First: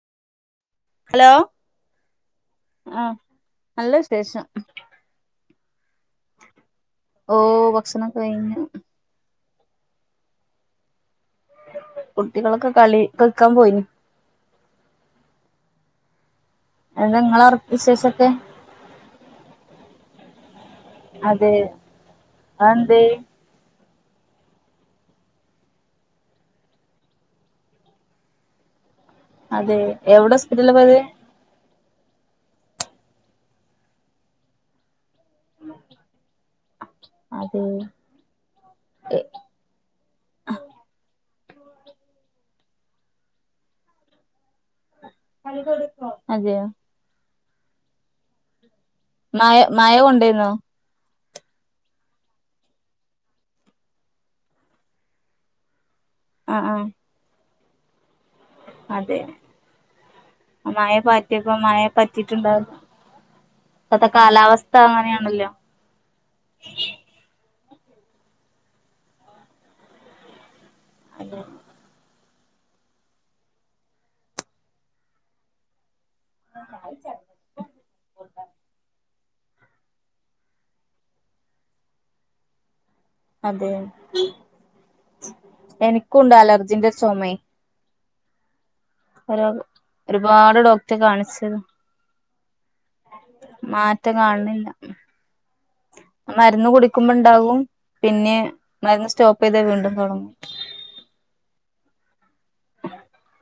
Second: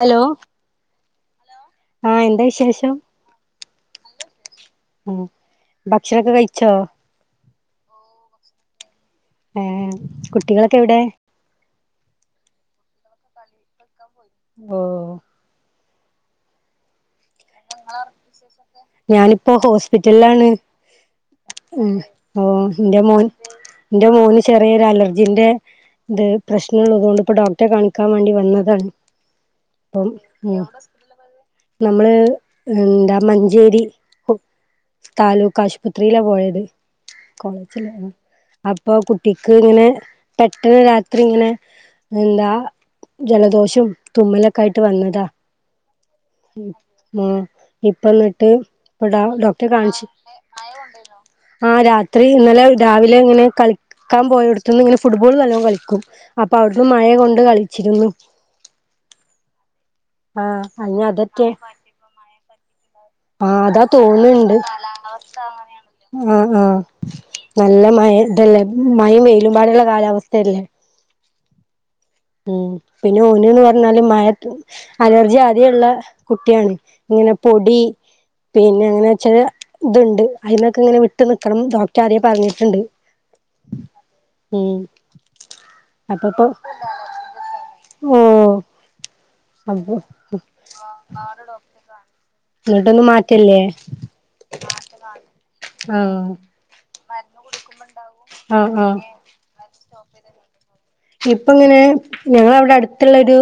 Hello hello ആഹ് എന്താ വിശേഷം? ആഹ് നല്ല വിശേഷം. ആഹ് ഭക്ഷണൊക്കെ കഴിച്ചോ ഓഹ് ഭക്ഷണൊക്കെ കഴിഞ്ഞ് ഏഹ് കുട്ടികളൊക്കെ എവിടെ കുട്ടികളൊക്കെ കളി കൾക്കാൻ പോയിന് ഓഹ് എന്താ ഇങ്ങളൊ ഞാനിപ്പോ ഹോസ്പിറ്റലിലാണ് അതെ ഉം ഓഹ് അതെന്തേ ന്റെ മോൻ ന്റെ മോന് ചെറിയൊരു അലർജിന്റെ ഇത് പ്രശ്നം ഉള്ളതുകൊണ്ടിപ്പോ ഡോക്ടറെ കാണിക്കാൻ വേണ്ടി വന്നതാണ്. അതെ അപ്പം എവിടെ ഉം ഹോസ്പിറ്റലിലാ പോയത് നമ്മള് എന്താ മഞ്ചേരി താലൂക്ക് ആശുപത്രിയിലാ പോയത് അതെ കോളേജിലാണ് അപ്പൊ കുട്ടിക്ക് ഇങ്ങനെ പെട്ടെന്ന് രാത്രി ഇങ്ങനെ എന്താ ജലദോഷോം തുമ്മലൊക്കെ ആയിട്ട് വന്നതാ അതെയാ ഉം ഇപ്പ ഇന്നിട്ട് ഇപ്പൊ മയ ഡോക്ടറെ മഴ കാണിച്ചു കൊണ്ടേന്നോ ആഹ് രാത്രി ഇന്നലെ രാവിലെ ഇങ്ങനെ കളിക്ക്‌ ക്കാൻ പോയോടുത്ത്ന്ന് ഇങ്ങനെ ഫുട്ബോൾ നല്ലോം കളിക്കും അപ്പൊ ആഹ് അവിടുന്ന് ആഹ് മഴ കൊണ്ട് കളിച്ചിരുന്നു. അതെ ആഹ് മഴെ അയിന് അതറ്റെ പാറ്റിയപ്പൊ മഴെ പറ്റിട്ടുണ്ടാവും ആഹ് അതാ ഇപ്പൊത്തെ തോന്ന്ണ്ട് കാലാവസ്ഥ കാലാവസ്ഥ അങ്ങനെയാണല്ലോ അങ്ങനെയാണല്ലോ. ആഹ് ആഹ് നല്ല മഴ ഇണ്ടല്ലേ മഴയും വെയിലും പാടള്ള കാലാവസ്ഥയല്ലേ അതെ ഉം പിന്നെ ഓന് ന്ന് പറഞ്ഞാല് മയ അലർജി ആദ്യെയുള്ള കുട്ട്യാണ് ഇങ്ങനെ പൊടി പിന്നെ അങ്ങനെ വെച്ചല് ഇതുണ്ട് അയിനൊക്കെ ഇങ്ങനെ വിട്ട് നിക്കണം ന്ന് ഡോക്ടർ ആദ്യെ പറഞ്ഞിട്ടുണ്ട് അതെ ഉം എനിക്കുണ്ട് അലർജിന്റെ ചൊമെയ് ഉം [inaudible] ഒരുപാട് ഡോക്ടർ കാണിച്ചേനു എന്നിട്ടൊന്ന് മാറ്റല്ലേ മാറ്റം കാണണില്ല ആഹ് മരുന്ന് കുടിക്കുമ്പോ ഉണ്ടാവും പിന്നെ ആഹ് ആഹ് മരുന്ന് സ്റ്റോപ്പ് ഇപ്പൊ ഇതേ വീണ്ടും തുടങ്ങും ഇപ്പ എങ്ങനെ ഞങ്ങളവിടെ അടുത്തുള്ളൊരു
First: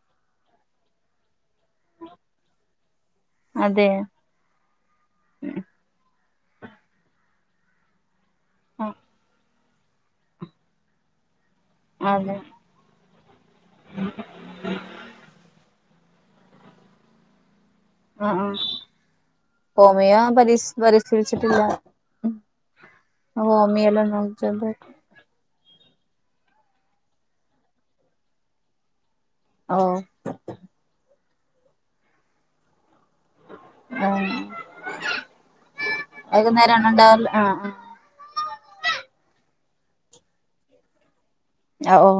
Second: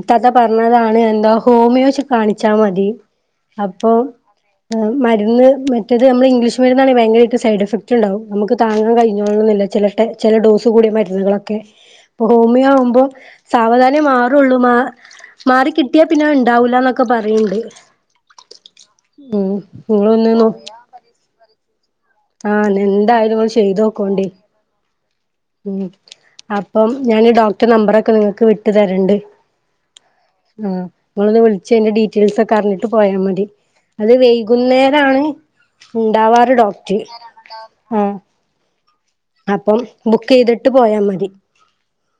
ഇത്താത്തെ പറഞ്ഞതാണ് എന്താ ഹോമിയോ കാണിച്ചാ മതി അതെ അപ്പൊ മരുന്ന് മറ്റേത് നമ്മള് ഇംഗ്ലീഷ് മരുന്നാണെങ്കിൽ ഭയങ്കരമായിട്ട് സൈഡ് എഫക്ട് ഇണ്ടാവും നമുക്ക് ആ താങ്ങാ കഴിഞ്ഞഞോളണന്നില്ല ചെല ടൈ ചെല ഡോസ് കൂടിയ മരുന്നുകളൊക്കെ അതെ ഹോമിയോ ആവുമ്പോ സാവധാനേ മാറുള്ളൂ മാ മാറിക്കിട്ടി കിട്ടിയ പിന്നെ ഉണ്ടാവൂലന്നൊക്കെ പറയണ്ട് ആ ആ ഉം നിങ്ങള് ഒന്ന് നോ വരേം ചികിത്സിച്ചിട്ടില്ല ഉം ആഹ് എന്തായാലും നിങ്ങൾ ഹോമിയോലൊന്ന് [unintelligible] [inaudible] ഉ അപ്പം ഞാന് ഡോക്ടർടെ നമ്പറൊക്കെ നിങ്ങൾക്ക് വിട്ടു തരണ്ട് ഓ ഊം നിങ്ങളൊന്ന് വിളിച്ച് അയിന്റെ ഡീറ്റെയിൽസൊക്കെ അറിഞ്ഞിട്ട് പോയാ മതി.. ആ അത് വൈകുന്നേരാണ് ഉണ്ടാവാറ് വൈകുന്നേരാണോ ഡോക്ടറ് ഉണ്ടാവല് ആ ഊം അപ്പം ബുക്ക് ചെയ്തിട്ട് പോയാ മതി ആ ഓ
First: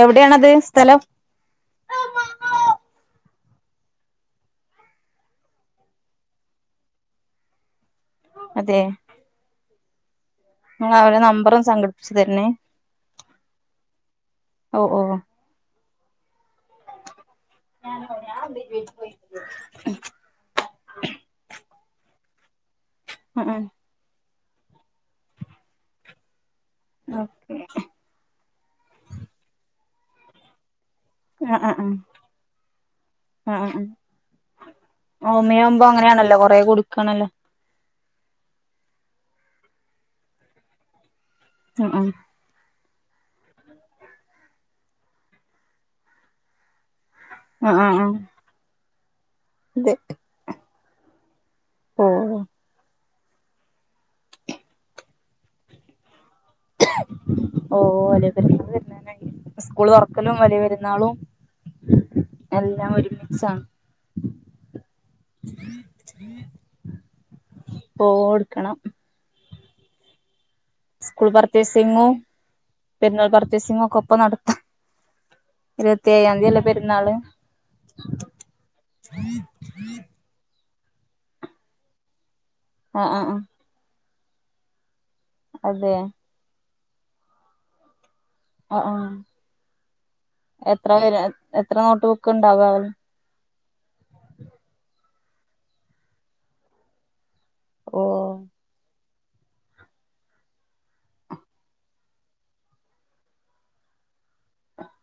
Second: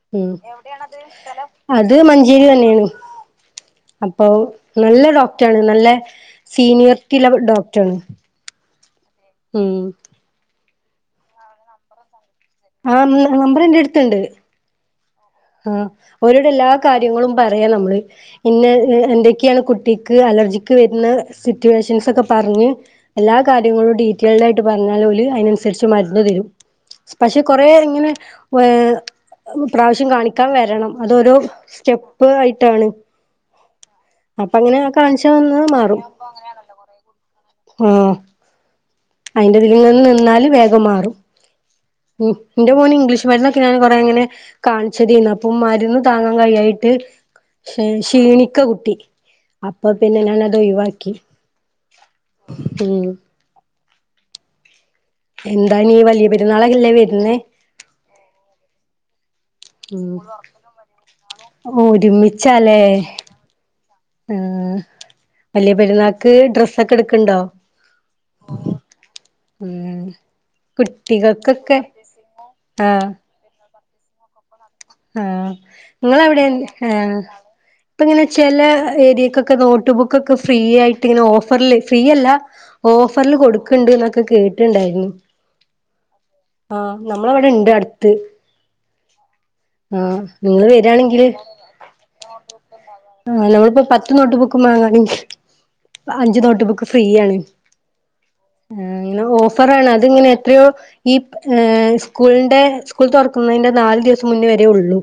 എവിടെയാണത് സ്ഥലം അത് മഞ്ചേരി തന്നെയാണ് അപ്പൊ നല്ല ഡോക്ടറാണ് നല്ല സീനിയറിറ്റീള്ള ഡോക്ടർണ് അതെ ഉം നിങ്ങൾ അവടെ നമ്പറൊന്ന് സംഘടിപ്പി ച്ച് തരണേ ആം നമ്പറെന്റെ അടുത്തുണ്ട് ഓ ഓ ആഹ് ഒരോട് എല്ലാ കാര്യങ്ങളും പറയാ ആ നമ്മള് ഇന്നെ എന്തെ ക്ക്യേ കുട്ടിക്ക് അലർജിക്ക് വരുന്ന സിറ്റുവേഷൻസ് ഒക്കെ പറഞ് എല്ലാ ആ കാര്യങ്ങളും ഡീ റ്റെയിൽഡായിട്ട് പറഞ്ഞാല് ഓല് അതിനനുസരിച്ച് മരുന്ന് തരും പക്ഷെ ഓക്കെ കൊറേ ഇങ്ങനെ ഏ പ്രാവശ്യം കാണിക്കാൻ വരണം അതൊരോ സ്റ്റെപ്പ് ആയിട്ടാണ് ആഹ് ആഹ് അപ്പൊ അങ്ങനെ കാണിച്ചാ വന്നാ ഹോമിയാവുമ്പോ അങ്ങനെയാണല്ലോ കൊറേ കുടിക്കണല്ലോ ഉം അയിന്റെ ഇതിൽ ങ്ങനെ നിന്നാല് വേഗം മാറും ആഹ് ആഹ് ഉം ന്റെ മോന് ഇംഗ്ലീഷ് മരുന്നൊക്കെ ഞാൻ കൊറെങ്ങനെ കാണിച്ച തേനി അപ്പം മരുന്ന് താങ്ങാൻ കൈയായിട്ട് ആഹ് ആഹ് ആഹ് ക്ഷീണിക്ക കുട്ടി അപ്പൊ അതെ പിന്നെ ഞാനത് ഒഴിവാക്കി ഓഹ് ഉം എന്താണീ വലിയ പെരുന്നാളല്ലേ വരുന്നേ ഓ വലിയ പെരുന്നാള് വരാറായി സ്കൂൾ തൊറക്കലും വലിയ പെരുന്നാളും ഓ ഒരുമിച്ചാലേ സം ആഹ് വലിയ പെരുന്നാക്ക് ഡ്രസ്സൊക്കെ ഇട്ക്ക്ണ്ടോ ഓ ഇട്ക്കണം ഉം സ്കൂൾ കുട്ടികള്ക്കൊക്കെ പർച്ചേസിങ്ങും ആഹ് പെരുന്നാൾ പർച്ചേസിങ്ങും ഒക്കെ ഒപ്പം നടത്താം ആഹ് ഇരുപത്തി ഏഴാം ഇങ്ങളെവിടെ തീയതി അല്ലേ ഹേ പെരുന്നാള് ഇപ്പ ഇങ്ങനെ ചെല ഏരിയക്കൊക്കെ നോട്ട്ബുക്ക് ക്കൊക്കെ ഫ്രീ ആയിട്ട് ഇങ്ങനെ ഓഫറില് ഫ്രീയല്ല ആഹ് ആഹ് ഓഫറിൽ ആഹ് കൊടു ക്ക്ണ്ട് ന്നൊക്കെ കേട്ടിണ്ടായിരുന്നു അതെ ആഹ് നമ്മളെ വിടെ ഇണ്ട് അട്ത്ത് ആഹ് ആഹ് ആഹ് ഇങ്ങള് എത്ര പേര് വരാണെങ്കില് എത്ര നോട്ട് ബുക്ക് ഇണ്ടാകാവലെ ആഹ് ഞമ്മളിപ്പം പത്ത് നോട്ട് ബുക്ക് വാങ്ങാണെങ്കിൽ അഞ്ചു നോട്ട് ബുക്ക് ഫ്രീ ആണ് ഓഹ് ആഹ്അങ്ങനെ ഓഫറാണ് അതിങ്ങനെ എത്രയോ ഈ ഏഹ് സ്കൂളിന്റെ സ്കൂൾ തൊറക്കുന്നതിന്റെ നാല് ദിവസം മുന്നേ വരേ ഒള്ളൂ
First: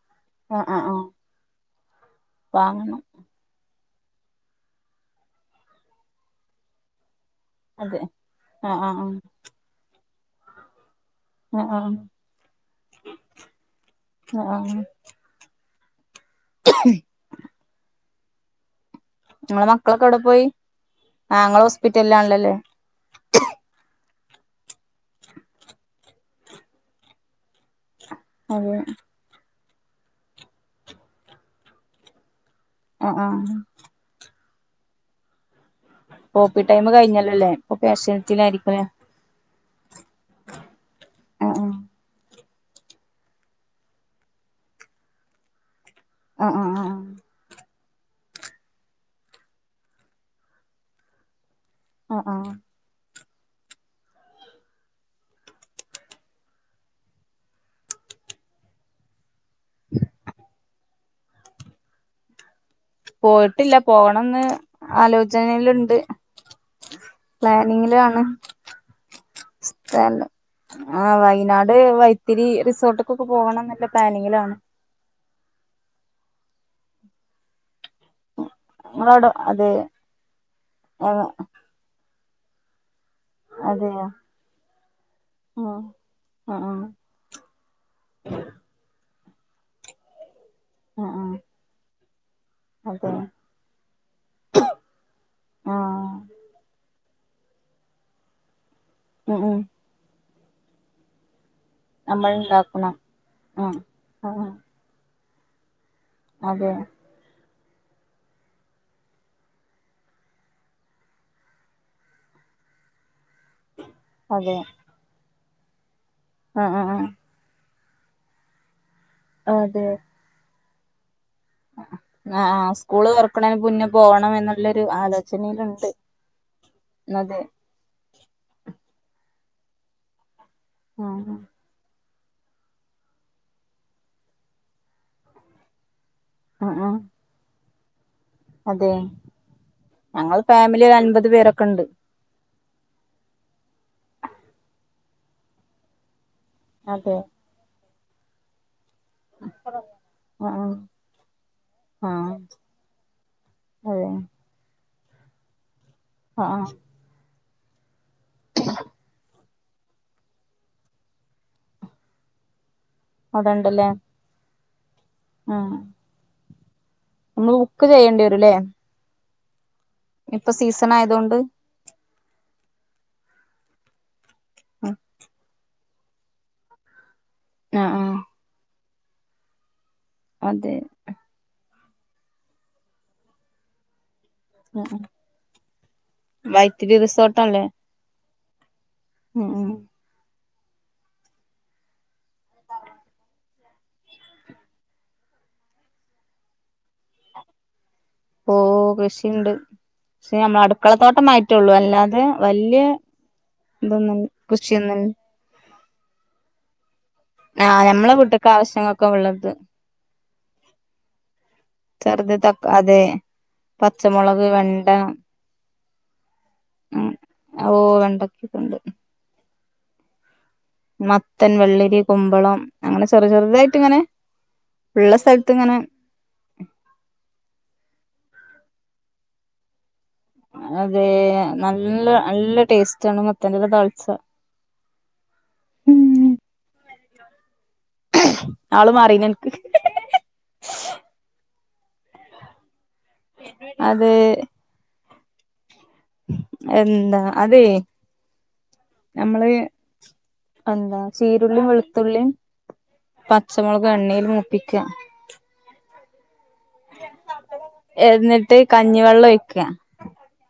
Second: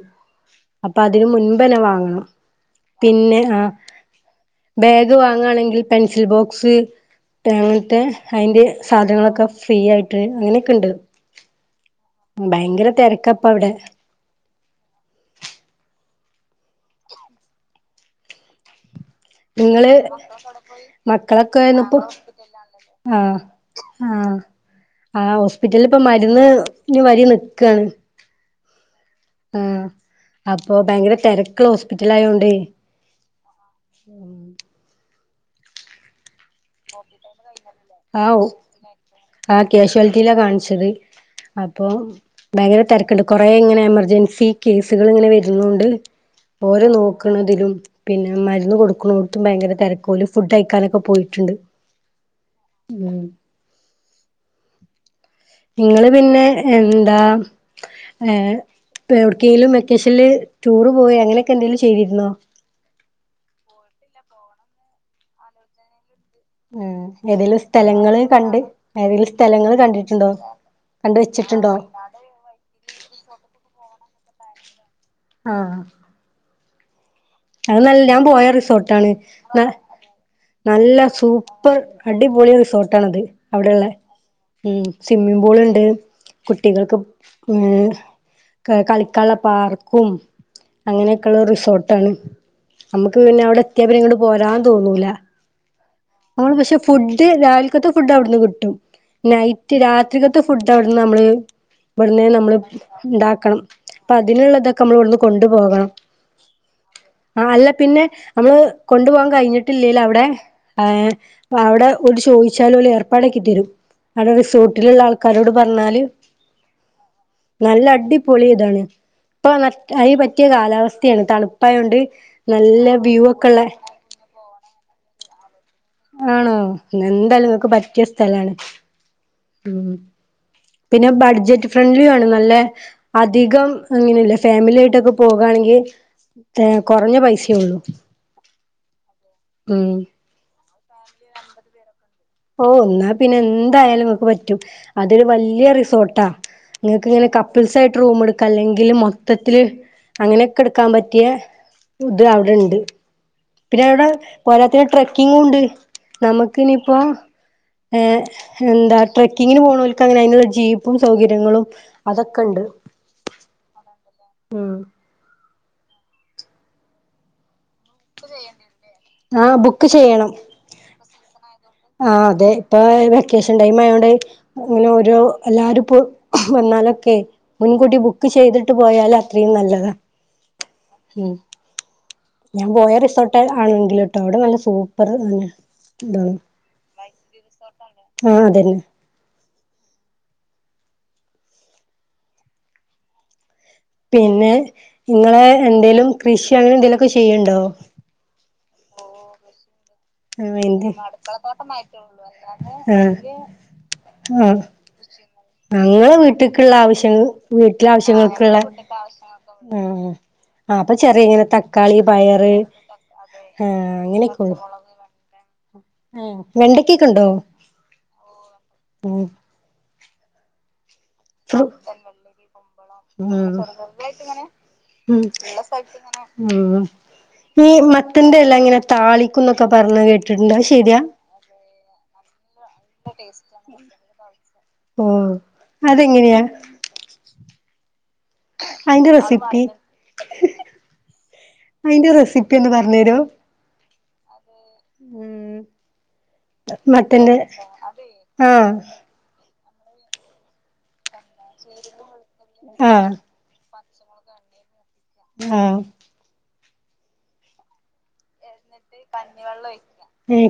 ആഹ് ആഹ് അപ്പം ആഹ് അതിന് മുൻപെന്നെ വാങ്ങണം വാങ്ങണം പിന്നെ ആഹ് ബാഗ് വാങ്ങ്ണെങ്കിൽ പെൻസിൽ ബോക്സ് അങ്ങനത്തെ അതെ അയിന്റെ ആഹ് ആഹ് ആഹ് സാധനങ്ങളൊക്കെ ഫ്രീ ആയിട്ട് അങ്ങനെയൊക്കെ ഇണ്ട് ആഹ് ആഹ് ഭയങ്കര തെരക്കപ്പ വിടെ ആഹ് [inaudible] നിങ്ങളെ ഇങ്ങള് മക്കളൊക്കെ എവിടെ പോയി ആഹ് മക്കളൊക്കെ ഇങ്ങള് ഇന്ന്പ്പം ഹോസ്പിറ്റലിലാണല്ലോല്ലേ ആഹ് ആഹ് ആഹ് ഹോസ്പിറ്റലിലിപ്പം മരുന്ന് ന് വരി നിക്കാണ് അതേ ആഹ് അപ്പൊ ഭയങ്കര തെരക്ക്ള്ള ഹോസ്പിറ്റൽ ആയോണ്ടെ ആഹ് ആഹ് ഉം ഓപി ടൈം കഴിഞ്ഞല്ലേലഇപ്പം കാശുലിറ്റിയിൽ ആയിരിക്കും ലെ ആഹ് ക്യാഷ്വാലിറ്റിയിലാ കാണിച്ചത് ആ അപ്പൊ ഭയങ്കര തെരക്ക്ണ്ട് കൊറേ ഇങ്ങനെ എമർജൻസി കേസുകൾ ഇങ്ങനെ വരുന്നൊണ്ട് ആ ആ ആ ഓരോ ആ നോ നോക്കണതിലും പിന്നെ മരുന്ന് കൊടുക്കുണൊട്ത്തും ഭയങ്കര തെരക്ക് ഫുഡ് കയിക്കാനൊക്കെ പോയിട്ട്ണ്ട് ആഹ് ആഹ് ഉം ഇങ്ങള് പിന്നെ എന്താ ആഹ് എവിടേക്കെങ്കിലും വെക്കേഷനില് ടൂറ് പോവേ അങ്ങനെയൊക്കെ എന്തെങ്കിലും ചെയ്തിരുന്നോ പോയിട്ടില്ല പോകണംന്ന് ആലോചനയിലുണ്ട് ഉം ഏതേലും സ്ഥലങ്ങള് പ്ലാനിങ്ങിലാണ് കണ്ട് ഏതെങ്കിലും സ്ഥലങ്ങള് കണ്ടിട്ടുണ്ടോ കണ്ട് ആഹ് വയനാട് വെച്ചിട്ടുണ്ടോ വൈത്തിരി റിസോർട്ടക്കൊക്കെ പോകണംന്ന്ള്ള പ്ലാനിങ്ങിലാണ് ആഹ് അത് നല്ല ഞാൻ പോയ റിസോർട്ടാണ് നിങ്ങളോടോ ന അതെ നല്ല ആ സു പ്പർ അടിപൊളി റിസോർട്ട് ആണത് അതെയോ ഉം സ്വിമ്മിംഗ് പൂൾ ആ ണ്ട് ആ ആ കുട്ടികൾക്കും ഉം കളി കളിക്കാള്ള പാർക്കും ആ ആ അങ്ങനെയൊക്കെള്ള റിസോ ട്ടാണ് അതെ നമ്മക്ക് പിന്നെ അവിടെ എത്തിയാ പിന്നെ ഇങ്ങട്ട് പോരാൻ തോന്നൂല ആ നമ്മള് പക്ഷെ ഫുഡ് രാവില്ക്കത്തെ ഫുഡ് അവിടുന്ന് കിട്ടും ഉം ഉം നൈറ്റ് രാത്രിക്കത്തെ ഫുഡ് അവിടന്ന് നമ്മള് ഇവിട്ന്നേ നമ്മൾ നമ്മള് ഉണ്ടാക്കണം ഉണ്ടാക്കണം ആ അപ്പം ആ അതിനുള്ളതൊക്കെ നമ്മള് ഇവിടുന്ന് കൊണ്ടുപോകണം അതെ ആഹ് അല്ല പിന്നെ നമ്മള് കൊണ്ടു പോകാൻ കഴിഞ്ഞിട്ടില്ലേൽ അവിടെ ഏഹ് അവിടെ ഒരട് ചോയിച്ചാല് ഓല് ഏർപ്പാടാക്കി തരും അടെ റിസോർട്ടില്ള്ള ആൾക്കാരോട് പറ്ഞ്ഞാല് ആഹ് ആഹ് ആഹ് നല്ല അടിപൊളി ഇതാണ് ഇപ്പം അതെ അയിന് പറ്റിയ കാലാവസ്ഥയാണ് തണുപ്പായോണ്ട് ആ ആ നല്ല സ്കൂള് വ്യൂ ഒക്കെ തുറക്കണേന് ള്ളെ മുന്നേ പോണം എന്നുള്ളൊരു ആലോചനയിലുണ്ട് ആണോ ന്നാ അതെ എന്തായാലും ങ്ങക്ക് പറ്റിയ സ്ഥലാണ് ഉം പിന്നെ ആഹ് ബഡ്ജറ്റും ഫ്രണ്ട്ലി ആണ് നല്ല അധികം അങ്ങനെയല്ല ഫാമിലി ആയിട്ടൊക്കെ പോകാണെങ്കി തേ ആ ആ കുറഞ്ഞ പൈസേ ഒള്ളൂ അതെ ഞങ്ങൾ ഫാമിലി ഒരഅൻപത് പേരൊക്കെ ണ്ട് ഓഹ് ന്നാ പിന്നെ എന്തായാലും നിങ്ങൾക്ക് പറ്റും അതൊരു വല്ല്യയ റിസോർട്ടാ ഇങ്ങക്ക് അതെ ഇങ്ങനെ കപ്പിൾസ് ആയിട്ട് റൂം എടുക്ക അല്ലെങ്കിൽ മൊത്തത്തില് ആ ആ അങ്ങനെയൊക്കെ എടുക്കാൻ പ റ്റിയ ആ ഇത് അവിടെണ്ട് പിന്നെ അവിടെ അതെ പോരാത്തന് ട്രക്കിങ്ങും ഉണ്ട് ആ ആ നമുക്ക് ഇനി പ്പോ ഏഹ് എന്താ ട്രക്കിങ്ങിന് പോണോല്ക്ക് അങ്ങനെ അയിനുള്ള ജീപ്പും സൗകര്യങ്ങളും അതൊക്കെ ണ്ട് അവിടണ്ട് ല്ലേ ഉം ആഹ് നമ്മള് ബുക്ക് ചെയ്യണ്ടി വരുംല്ലേ ആഹ് ബുക്ക് ചെയ്യണം സീസണ് ആയതോകൊണ്ട് ആഹ് അതെ ഇപ്പൊ വെക്കേഷൻ ടൈം ആയോണ്ട് ങ്ങനെ ഓരോ എല്ലാരും പ്പോ വന്നാലൊക്കെ ആ മുൻകൂട്ടി ആ ബുക്ക് ചെയ്തിട്ട് പോയാൽ അത്രയും നല്ലതാ അതെ ഉം ഞാൻ പോയ റിസോർട്ട് ആണെങ്കില് ട്ടോ അവിടെ നല്ല സൂപ്പർ തന്നെ താണ് ത്തിരി റിസോർട്ട്ല്ലേ ആഹ് അതന്നെ ആഹ് ആഹ് പിന്നെ ഇങ്ങളെ എന്തേലും കൃഷി അങ്ങനെ എന്തേലും ഒക്കെ ചെയ്യ്ണ്ടോ ഓഹ് കൃഷിണ്ട് പക്ഷെ ആഹ് നമ്മള എന്ത് അടുക്കളത്തോട്ടം ആയിറ്റുള്ളൂ അല്ലാതെ വല്യേ ഇതന്നും ആഹ് ആഹ് കൃഷിയൊന്നൽ ഞങ്ങളെ വീട്ട്ക്ക്ള്ള ആവശ്യങ്ങൾ ആഹ് വീട്ടിലെ നമ്മളെ ആവശ്യങ്ങൾക്ക് വീട്ട്ക്ക് ളേള ആവശ്യങ്ങൾക്കെ ഉള്ളത് ഉം ആഹ് അപ്പ ചെറിയ ഇങ്ങനെ ത ക്കാളി ചെറുത് പയറ് തക്ക ആഹ് അങ്ങനെയൊക്കെ ഉള്ളൂ. ണ്ടാ ഓഹ് വെണ്ടക്കക്കേ ണ്ടോ? ഓ വെണ്ടക്കൊക്കെണ്ട് ഉം മത്തൻ, ഫ്രു വെള്ളരി, കുമ്പളം അങ്ങനെ ചെറു ഉം ചെറുതായിട്ട് ഇങ്ങനെ കുടുംബശ്രീ ആയിട്ട് ങ്ങനെ ഉം ഉള്ള സ്ഥലത്ത് ങ്ങനെ. ഉം ഈ മത്തന്റെ എല ഇങ്ങനെ താളിക്കും ന്നൊക്കെ പർഞ്ഞ് കേ അതെ നല്ല നല്ല ടേസ്റ്റ് ആണ് മത്തന്റെല താൾച്ച. ഓഹ് അതെങ്ങനെയാ? ആള് അയിന്റെ മാറീണ് അൻക്ക് റെസിപ്പി അയിന്റെ റെസിപ്പി ഒന്ന് പർഞ്ഞരോ? അത് ഉം എന്താ മത്തൻ്റെല അതേ അത് ആഹ് നമ്മള് എന്താ ചീരുള്ളിം വെളുത്തുള്ളിം ആഹ് പ ച്ചമുളക് എണ്ണയിൽ മൂപ്പിക്ക. ആഹ് എന്നിട്ട് കഞ്ഞിവള്ളം ഒഴിക്ക. ഏഹ്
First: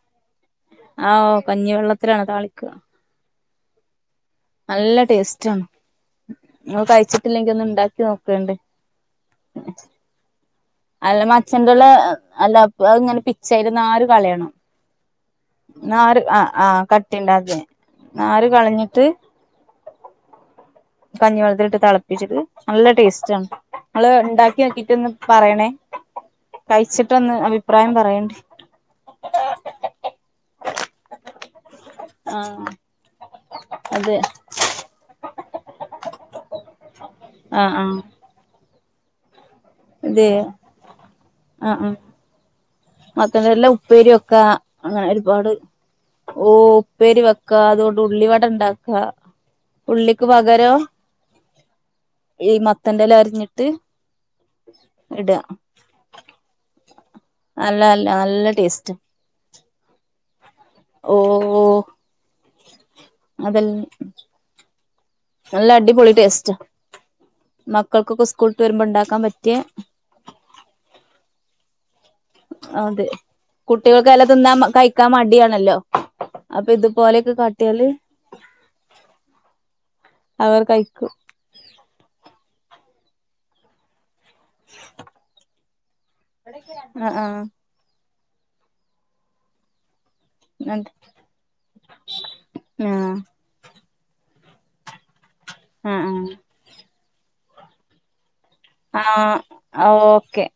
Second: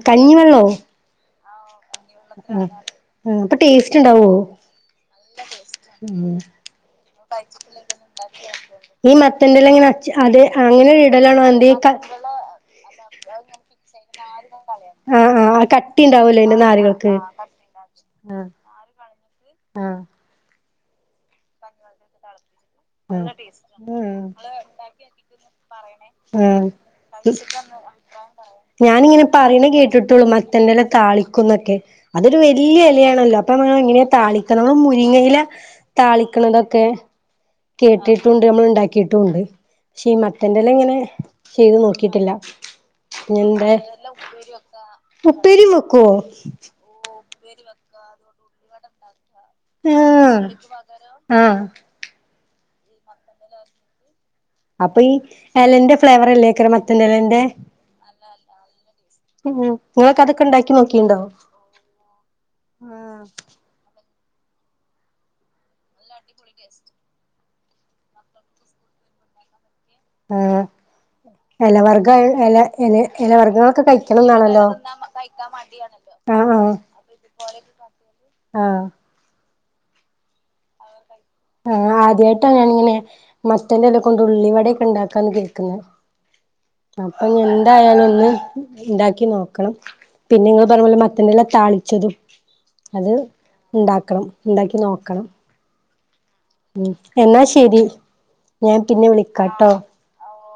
ആഹ് ഓഹ് കഞ്ഞിവെള്ള ഉം ഉം പ്പ ടേസ്റ്റ് ണ്ടാവോ? നല്ല ടേസ്റ്റ് ആണ്. ഉം ങ്ങള് കഴിച്ച് ഈ മത്തന്റെല ങ്ങനെ അച്ച് അത് അങ്ങനെ ഇ അല്ല ടലാണോ മച്ചന്റെല എന്തെക്ക അല്ല അഹ് പ്പ അഹ് ഇങ്ങനെ പിച്ചാ അയിൻ്റെ നാര് കളയണം. ആഹ് ആഹ് കട്ടി നാര് ഉണ്ടാവൂലേ ആഹ് അയിന്റെ ആഹ് നാരുകൾക്ക് കട്ടിണ്ട അത് നാര് ആഹ് കളഞ്ഞിട്ട് ആഹ് കഞ്ഞി വള്ളത്തിലിട്ട് തളപ്പിച്ചിട്ട് നല്ല ടേസ്റ്റ ങ്ങള് ആഹ് ണ്ടാക്കി നോക്കീട്ട്ന്ന് പറയണേ. ആഹ് കഴിച്ചിട്ട് ഒന്ന് അഭിപ്രായം പറയണ്ടി. ഞാനിങ്ങനെ പറയണേ കേട്ടിട്ടുള്ളൂ മത്തന്റെല താളിക്കുംന്നൊക്കെ. അതൊരു ആഹ് വല്യ എലയാണല്ലോ അപ്പ മ്മളെ എങ്ങനെ അതെ താളിക്ക നമ്മള് മുരിങ്ങയില താളിക്ക്ണതൊക്കെ ആഹ് ആഹ് കേട്ടിട്ടുണ്ട് നമ്മൾ ണ്ടാക്കിട്ടുണ്ട്. ശീ അതെ ആഹ് മത്തന്റെലങ്ങനെ ചെയ്ത് നോക്കിട്ടില്ല. മത്തന്റെല്ല പിന്നെന്താ ഉപ്പേരിക്ക അങ്ങനെ ഒരുപാട് ഉപ്പേരിയും വെക്കുവോ ഓഹ് ഉപ്പേരി വെ ക്ക അതോണ്ട് ഉള്ളി വടണ്ടാക്ക ഉള്ളിക്ക് ആഹ് പകരം ആഹ് ഈ മത്തന്റെല അരഞ്ഞിട്ട് അപ്പ ഈ എലന്റെ ഫ്ലേവർ അല്ലേക്കര മത്തന്റെ എലന്റെ? അല്ല അല്ല നല്ല ടേസ്റ്റാ. ഉം ഇങ്ങളക്കെ അതൊക്കെ ണ്ടാക്കി നോക്കിണ്ടോ? ആഹ് അതൽ നല്ല അടിപൊളി ടേസ്റ്റ മക്കൾക്കൊക്കെ സ്കൂള്ട്ട് വരുമ്പോ ണ്ടാക്കാൻ പറ്റിയേ ആഹ് എല വർഗ എല എലേ അതെ എല വർഗങ്ങളൊക്കെ കുട്ടികൾക്കെല്ലാം കഴിക്കണംന്നാണല്ലോ. ആഹ് അപ്പ ആഹ് ഇതുപോലെക്കെ കാട്ടിയാല് ആഹ് അവർ കഴിക്കും. ആ ആദ്യയിട്ടാ ഞാനിങ്ങനെ മത്തന്റെല ഉള്ളി വടെക്കെ ഉണ്ടാക്കാന്ന് കേക്കുന്ന് ആ ആ അപ്പ എന്തായാല ഒന്ന് ഉണ്ടാക്കി നോക്കണം. പിന്നെ ങ്ങൾ പറ യും പോലെ മത്തന്റെല താളിച്ചതും ആ അത് ഉണ്ടാക്കണം ഉണ്ടാക്കി നോക്കണം. ആ ഹ് ഉം എന്നാ ശരി ഞാൻ ആ പിന്നെ വിളിക്കാട്ടോ? ആ ഓക്കെ